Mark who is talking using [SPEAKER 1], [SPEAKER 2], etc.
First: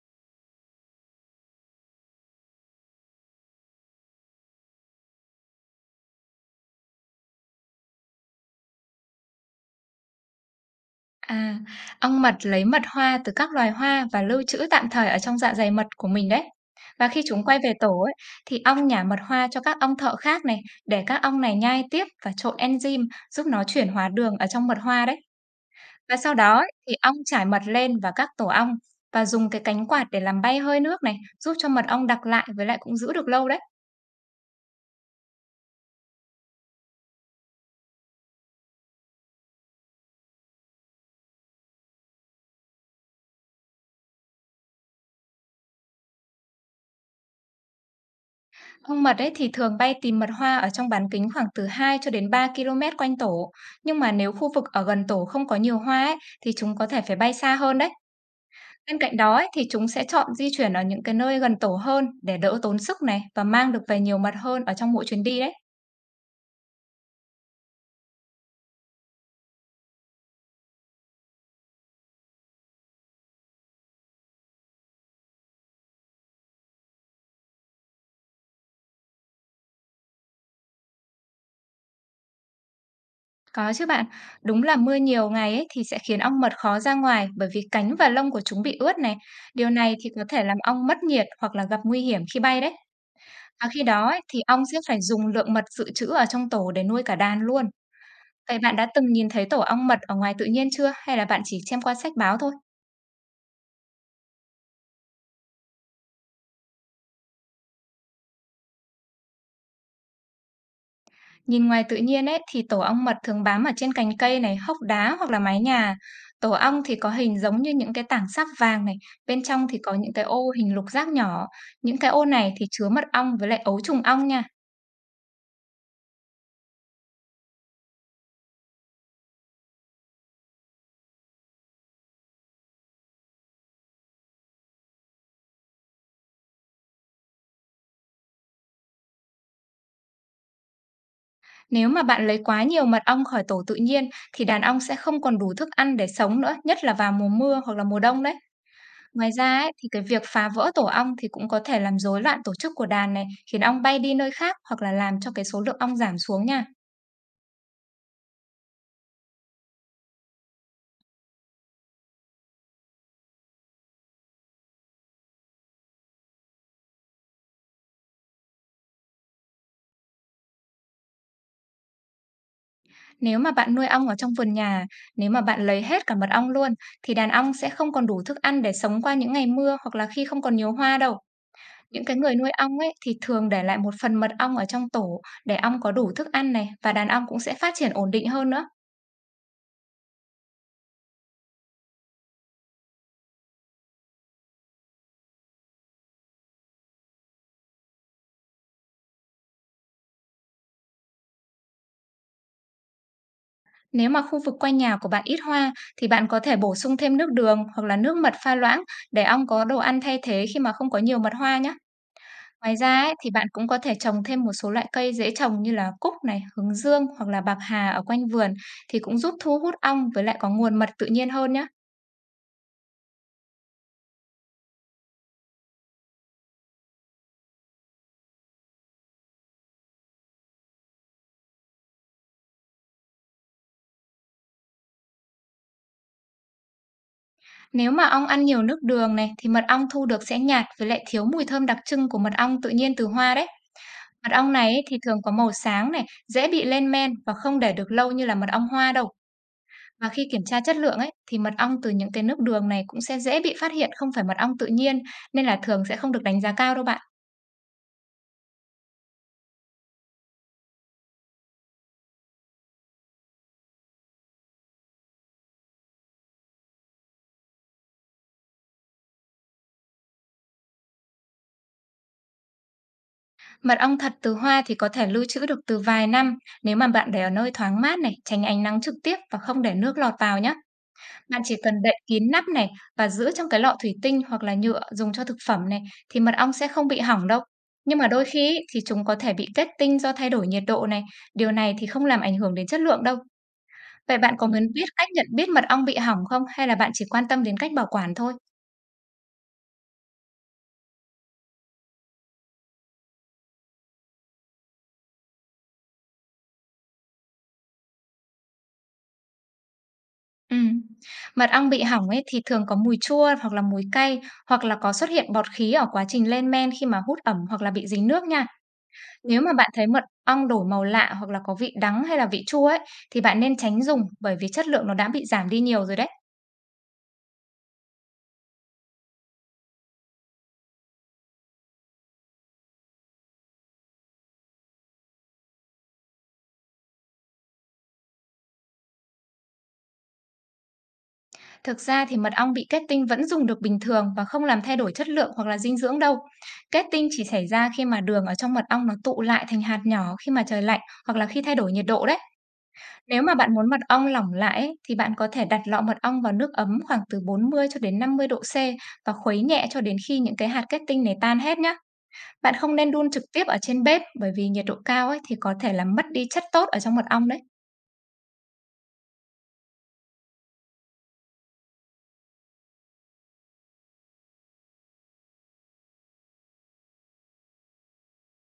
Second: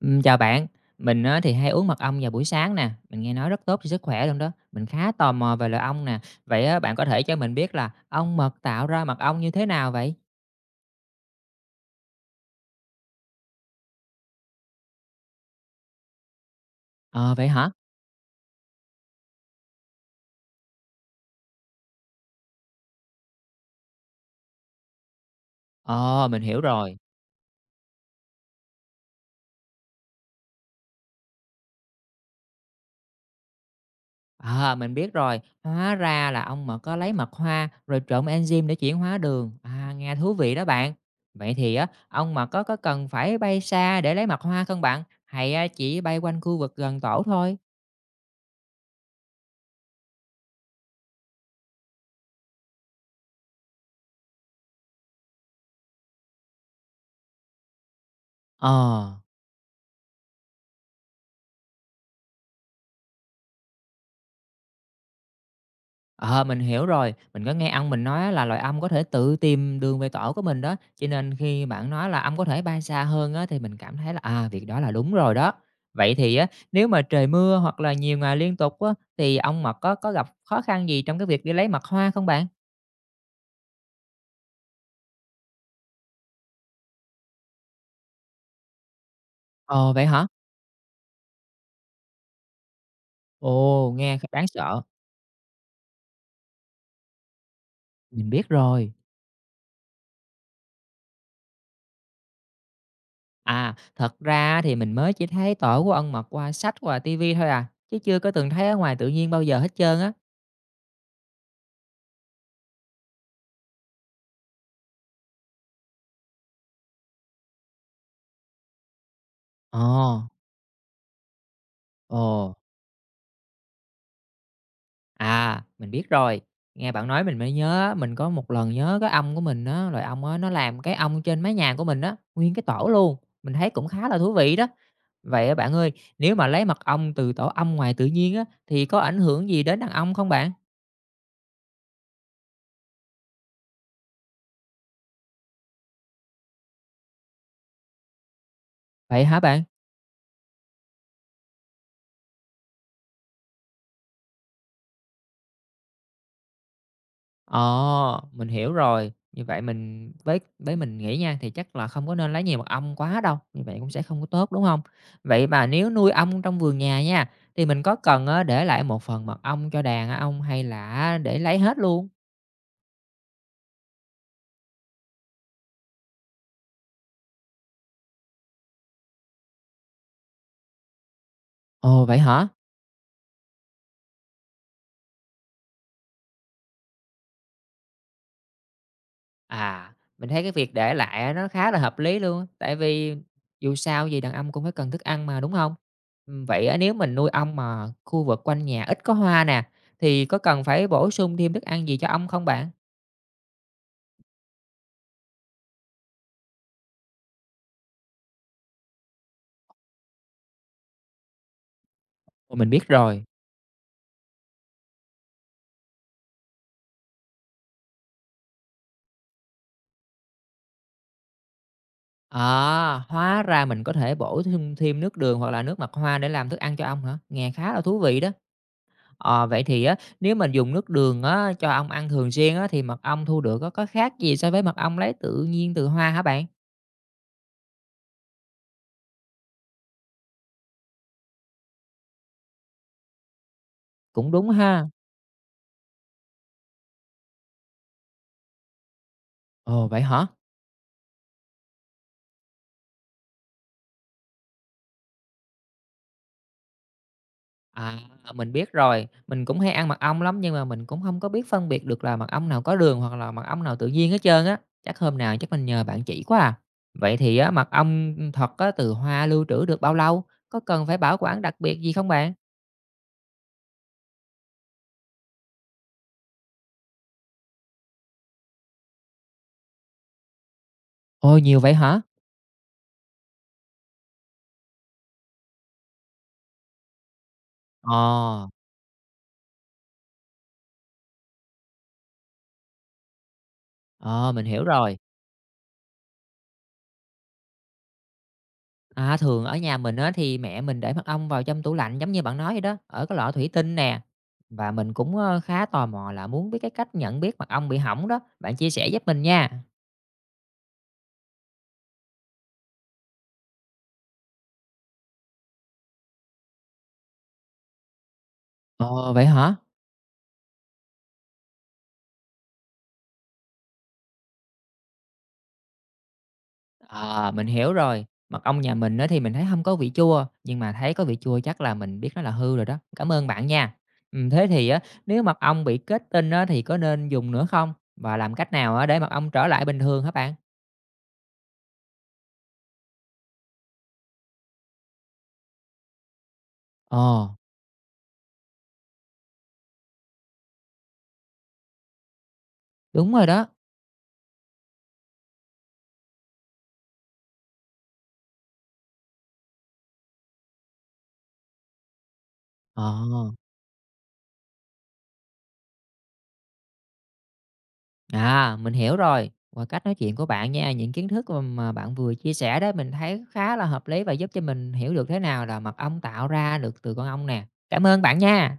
[SPEAKER 1] Chào bạn, mình á, thì hay uống mật ong vào buổi sáng nè, mình nghe nói rất tốt cho sức khỏe luôn đó. Mình khá tò mò về loại ong nè. Vậy á, bạn có thể cho mình biết là ong mật tạo ra mật ong như thế nào vậy?
[SPEAKER 2] À, ong mật lấy mật hoa từ các loài hoa và lưu trữ tạm thời ở trong dạ dày mật của mình đấy. Và khi
[SPEAKER 1] Ờ
[SPEAKER 2] chúng
[SPEAKER 1] vậy
[SPEAKER 2] quay
[SPEAKER 1] hả?
[SPEAKER 2] về tổ ấy, thì ong nhả mật hoa cho các ong thợ khác này để các ong này nhai tiếp và trộn enzyme giúp nó chuyển hóa đường ở trong mật hoa đấy. Và
[SPEAKER 1] Ờ
[SPEAKER 2] sau
[SPEAKER 1] mình
[SPEAKER 2] đó
[SPEAKER 1] hiểu
[SPEAKER 2] ấy, thì
[SPEAKER 1] rồi.
[SPEAKER 2] ong trải mật lên và các tổ ong và dùng cái cánh quạt để làm bay hơi nước này, giúp cho mật ong đặc lại với lại cũng giữ được lâu đấy.
[SPEAKER 1] À, mình biết rồi, hóa ra là ong mật có lấy mật hoa rồi trộn enzyme để chuyển hóa đường. À, nghe thú vị đó bạn. Vậy thì á, ong mật có cần phải bay xa để lấy mật hoa không bạn? Hay á, chỉ bay quanh khu vực gần tổ thôi?
[SPEAKER 2] Hong mật ấy thì thường bay tìm mật hoa ở trong bán kính khoảng từ 2 cho đến 3 km quanh tổ. Nhưng mà nếu khu vực ở gần tổ không có nhiều hoa ấy, thì chúng có thể phải bay xa hơn đấy.
[SPEAKER 1] Ờ.
[SPEAKER 2] Bên cạnh đó ấy, thì chúng sẽ chọn di chuyển ở những cái nơi gần tổ hơn để đỡ tốn sức này, và mang được về nhiều mật hơn ở trong mỗi chuyến đi đấy.
[SPEAKER 1] Ờ, mình hiểu rồi. Mình có nghe ông mình nói là loài ong có thể tự tìm đường về tổ của mình đó, cho nên khi bạn nói là ong có thể bay xa hơn á, thì mình cảm thấy là, à, việc đó là đúng rồi đó. Vậy thì á, nếu mà trời mưa hoặc là nhiều ngày liên tục á, thì ong mật có gặp khó khăn gì trong cái việc đi lấy mật hoa không bạn?
[SPEAKER 2] Có chứ bạn, đúng là mưa nhiều ngày ấy thì sẽ khiến ong mật khó ra ngoài, bởi vì cánh và lông của chúng bị ướt này. Điều
[SPEAKER 1] Ờ,
[SPEAKER 2] này
[SPEAKER 1] vậy
[SPEAKER 2] thì có
[SPEAKER 1] hả?
[SPEAKER 2] thể làm ong mất nhiệt hoặc là gặp nguy hiểm khi bay đấy. Và khi
[SPEAKER 1] Ồ,
[SPEAKER 2] đó
[SPEAKER 1] nghe
[SPEAKER 2] ấy,
[SPEAKER 1] khá
[SPEAKER 2] thì
[SPEAKER 1] đáng
[SPEAKER 2] ong sẽ
[SPEAKER 1] sợ.
[SPEAKER 2] phải dùng lượng mật dự trữ ở trong tổ để nuôi cả đàn luôn.
[SPEAKER 1] Mình biết
[SPEAKER 2] Vậy bạn đã
[SPEAKER 1] rồi.
[SPEAKER 2] từng nhìn thấy tổ ong mật ở ngoài tự nhiên chưa? Hay là bạn chỉ xem qua sách báo thôi?
[SPEAKER 1] À, thật ra thì mình mới chỉ thấy tổ của ong mật qua sách, qua tivi thôi à, chứ chưa có từng thấy ở ngoài tự nhiên bao giờ hết trơn á.
[SPEAKER 2] Nhìn ngoài tự nhiên ấy, thì tổ ong mật thường bám ở trên cành cây này, hốc đá hoặc là mái nhà. Tổ ong thì có hình giống như những cái tảng sáp vàng này, bên trong thì có những
[SPEAKER 1] Ồ,
[SPEAKER 2] cái ô hình lục giác nhỏ. Những cái ô
[SPEAKER 1] ồ.
[SPEAKER 2] này thì chứa mật ong với lại ấu trùng ong nha.
[SPEAKER 1] À, mình biết rồi. Nghe bạn nói mình mới nhớ, mình có một lần nhớ cái ong của mình á, rồi ong á nó làm cái ong trên mái nhà của mình á, nguyên cái tổ luôn. Mình thấy cũng khá là thú vị đó. Vậy á bạn ơi, nếu mà lấy mật ong từ tổ ong ngoài tự nhiên á thì có ảnh hưởng gì đến đàn ong không bạn?
[SPEAKER 2] Nếu mà bạn lấy quá nhiều mật ong khỏi tổ tự nhiên, thì đàn ong sẽ không còn đủ thức ăn để sống nữa, nhất là vào mùa mưa hoặc là mùa đông đấy.
[SPEAKER 1] Vậy
[SPEAKER 2] Ngoài
[SPEAKER 1] hả
[SPEAKER 2] ra
[SPEAKER 1] bạn?
[SPEAKER 2] ấy, thì cái việc phá vỡ tổ ong thì cũng có thể làm rối loạn tổ chức của đàn này, khiến ong bay đi nơi khác hoặc là làm cho cái số lượng ong giảm xuống nha.
[SPEAKER 1] Ờ, mình hiểu rồi. Như vậy mình với mình nghĩ nha, thì chắc là không có nên lấy nhiều mật ong quá đâu, như vậy cũng sẽ không có tốt, đúng không? Vậy mà nếu nuôi ong trong vườn nhà nha, thì mình có cần á để lại một phần mật ong cho đàn ong hay là để lấy hết luôn?
[SPEAKER 2] Nếu mà bạn nuôi ong ở trong vườn nhà, nếu mà bạn lấy hết cả mật ong luôn, thì đàn ong sẽ không còn đủ thức ăn để sống qua những ngày mưa hoặc là khi không còn nhiều hoa đâu. Những
[SPEAKER 1] Ồ,
[SPEAKER 2] cái
[SPEAKER 1] vậy
[SPEAKER 2] người
[SPEAKER 1] hả?
[SPEAKER 2] nuôi ong ấy thì thường để lại một phần mật ong ở trong tổ, để ong có đủ thức ăn này và đàn ong cũng sẽ phát triển ổn định hơn nữa.
[SPEAKER 1] À, mình thấy cái việc để lại á nó khá là hợp lý luôn tại vì dù sao gì đàn ong cũng phải cần thức ăn mà, đúng không? Vậy á nếu mình nuôi ong mà khu vực quanh nhà ít có hoa nè, thì có cần phải bổ sung thêm thức ăn gì cho ong không bạn?
[SPEAKER 2] Nếu mà khu vực quanh nhà của bạn ít hoa, thì bạn có thể bổ sung thêm nước đường hoặc là nước mật pha loãng để ong có đồ ăn thay thế khi mà không có nhiều mật hoa nhé.
[SPEAKER 1] Ồ, mình
[SPEAKER 2] Ngoài
[SPEAKER 1] biết
[SPEAKER 2] ra ấy,
[SPEAKER 1] rồi.
[SPEAKER 2] thì bạn cũng có thể trồng thêm một số loại cây dễ trồng như là cúc này, hướng dương hoặc là bạc hà ở quanh vườn, thì cũng giúp thu hút ong với lại có nguồn mật tự nhiên hơn nhé.
[SPEAKER 1] À, hóa ra mình có thể bổ thêm thêm nước đường hoặc là nước mặt hoa để làm thức ăn cho ong hả? Nghe khá là thú vị đó. Ờ, vậy thì á, nếu mình dùng nước đường á, cho ong ăn thường xuyên á, thì mật ong thu được á, có khác gì so với mật ong lấy tự nhiên từ hoa hả bạn?
[SPEAKER 2] Nếu mà ong ăn nhiều nước đường này, thì mật ong thu được sẽ nhạt với lại thiếu mùi thơm đặc trưng của mật ong tự nhiên từ hoa đấy.
[SPEAKER 1] Cũng
[SPEAKER 2] Mật
[SPEAKER 1] đúng
[SPEAKER 2] ong này ấy
[SPEAKER 1] ha.
[SPEAKER 2] thì thường có màu sáng này, dễ bị lên men và không để được lâu như là mật ong hoa đâu.
[SPEAKER 1] Ồ, vậy
[SPEAKER 2] Và khi
[SPEAKER 1] hả?
[SPEAKER 2] kiểm tra chất lượng ấy, thì mật ong từ những cái nước đường này cũng sẽ dễ bị phát hiện không phải mật ong tự nhiên, nên là thường sẽ không được đánh giá cao đâu bạn.
[SPEAKER 1] À, mình biết rồi, mình cũng hay ăn mật ong lắm nhưng mà mình cũng không có biết phân biệt được là mật ong nào có đường hoặc là mật ong nào tự nhiên hết trơn á. Chắc hôm nào chắc mình nhờ bạn chỉ quá à. Vậy thì á, mật ong, thật á, từ hoa lưu trữ được bao lâu? Có cần phải bảo quản đặc biệt gì không bạn?
[SPEAKER 2] Mật ong thật từ hoa thì có thể lưu trữ được từ vài năm, nếu mà bạn để ở nơi thoáng mát này, tránh ánh nắng trực tiếp và không để nước lọt vào nhé.
[SPEAKER 1] Ôi,
[SPEAKER 2] Bạn chỉ
[SPEAKER 1] nhiều vậy
[SPEAKER 2] cần đậy
[SPEAKER 1] hả?
[SPEAKER 2] kín nắp này và giữ trong cái lọ thủy tinh hoặc là nhựa dùng cho thực phẩm này, thì mật ong sẽ không bị hỏng đâu. Nhưng mà đôi
[SPEAKER 1] Ờ,
[SPEAKER 2] khi ý, thì chúng có thể bị kết tinh do thay đổi nhiệt độ này, điều này thì không làm ảnh hưởng đến chất lượng đâu. Vậy
[SPEAKER 1] ờ,
[SPEAKER 2] bạn
[SPEAKER 1] mình
[SPEAKER 2] có
[SPEAKER 1] hiểu
[SPEAKER 2] muốn biết
[SPEAKER 1] rồi.
[SPEAKER 2] cách nhận biết mật ong bị hỏng không? Hay là bạn chỉ quan tâm đến cách bảo quản thôi?
[SPEAKER 1] À, thường ở nhà mình á, thì mẹ mình để mật ong vào trong tủ lạnh giống như bạn nói vậy đó, ở cái lọ thủy tinh nè. Và mình cũng, ơ, khá tò mò là muốn biết cái cách nhận biết mật ong bị hỏng đó, bạn chia sẻ giúp mình nha.
[SPEAKER 2] Ừm. Mật ong bị hỏng ấy thì thường có mùi chua hoặc là mùi cay, hoặc là có xuất hiện bọt khí ở quá trình lên men khi mà hút ẩm hoặc là bị dính nước nha.
[SPEAKER 1] Ờ, vậy
[SPEAKER 2] Nếu mà
[SPEAKER 1] hả?
[SPEAKER 2] bạn thấy mật ong đổi màu lạ hoặc là có vị đắng hay là vị chua ấy, thì bạn nên tránh dùng bởi vì chất lượng nó đã bị giảm đi nhiều rồi đấy.
[SPEAKER 1] Ờ, mình hiểu rồi. Mật ong nhà mình á thì mình thấy không có vị chua, nhưng mà thấy có vị chua chắc là mình biết nó là hư rồi đó. Cảm ơn bạn nha. Thế thì á, nếu mật ong bị kết tinh á thì có nên dùng nữa không? Và làm cách nào á để mật ong trở lại bình thường hả bạn?
[SPEAKER 2] Thực ra thì mật ong bị kết tinh vẫn dùng được bình thường và không làm thay đổi chất lượng hoặc là dinh dưỡng đâu. Kết tinh chỉ
[SPEAKER 1] Ờ,
[SPEAKER 2] xảy ra khi mà đường ở trong mật ong nó tụ lại thành hạt nhỏ khi mà trời lạnh, hoặc là khi thay đổi nhiệt độ đấy.
[SPEAKER 1] đúng
[SPEAKER 2] Nếu
[SPEAKER 1] rồi
[SPEAKER 2] mà
[SPEAKER 1] đó.
[SPEAKER 2] bạn muốn mật ong lỏng lại ấy, thì bạn có thể đặt lọ mật ong vào nước ấm khoảng từ 40 cho đến 50 độ C và khuấy nhẹ cho đến khi những cái hạt kết tinh này tan hết nhé. Bạn không
[SPEAKER 1] Ờ,
[SPEAKER 2] nên đun trực tiếp ở trên bếp, bởi vì nhiệt độ cao ấy thì có thể làm mất đi chất tốt ở trong mật ong đấy.
[SPEAKER 1] à, mình hiểu rồi. Qua cách nói chuyện của bạn nha, những kiến thức mà bạn vừa chia sẻ đó, mình thấy khá là hợp lý và giúp cho mình hiểu được thế nào là mật ong tạo ra được từ con ong nè. Cảm ơn bạn nha.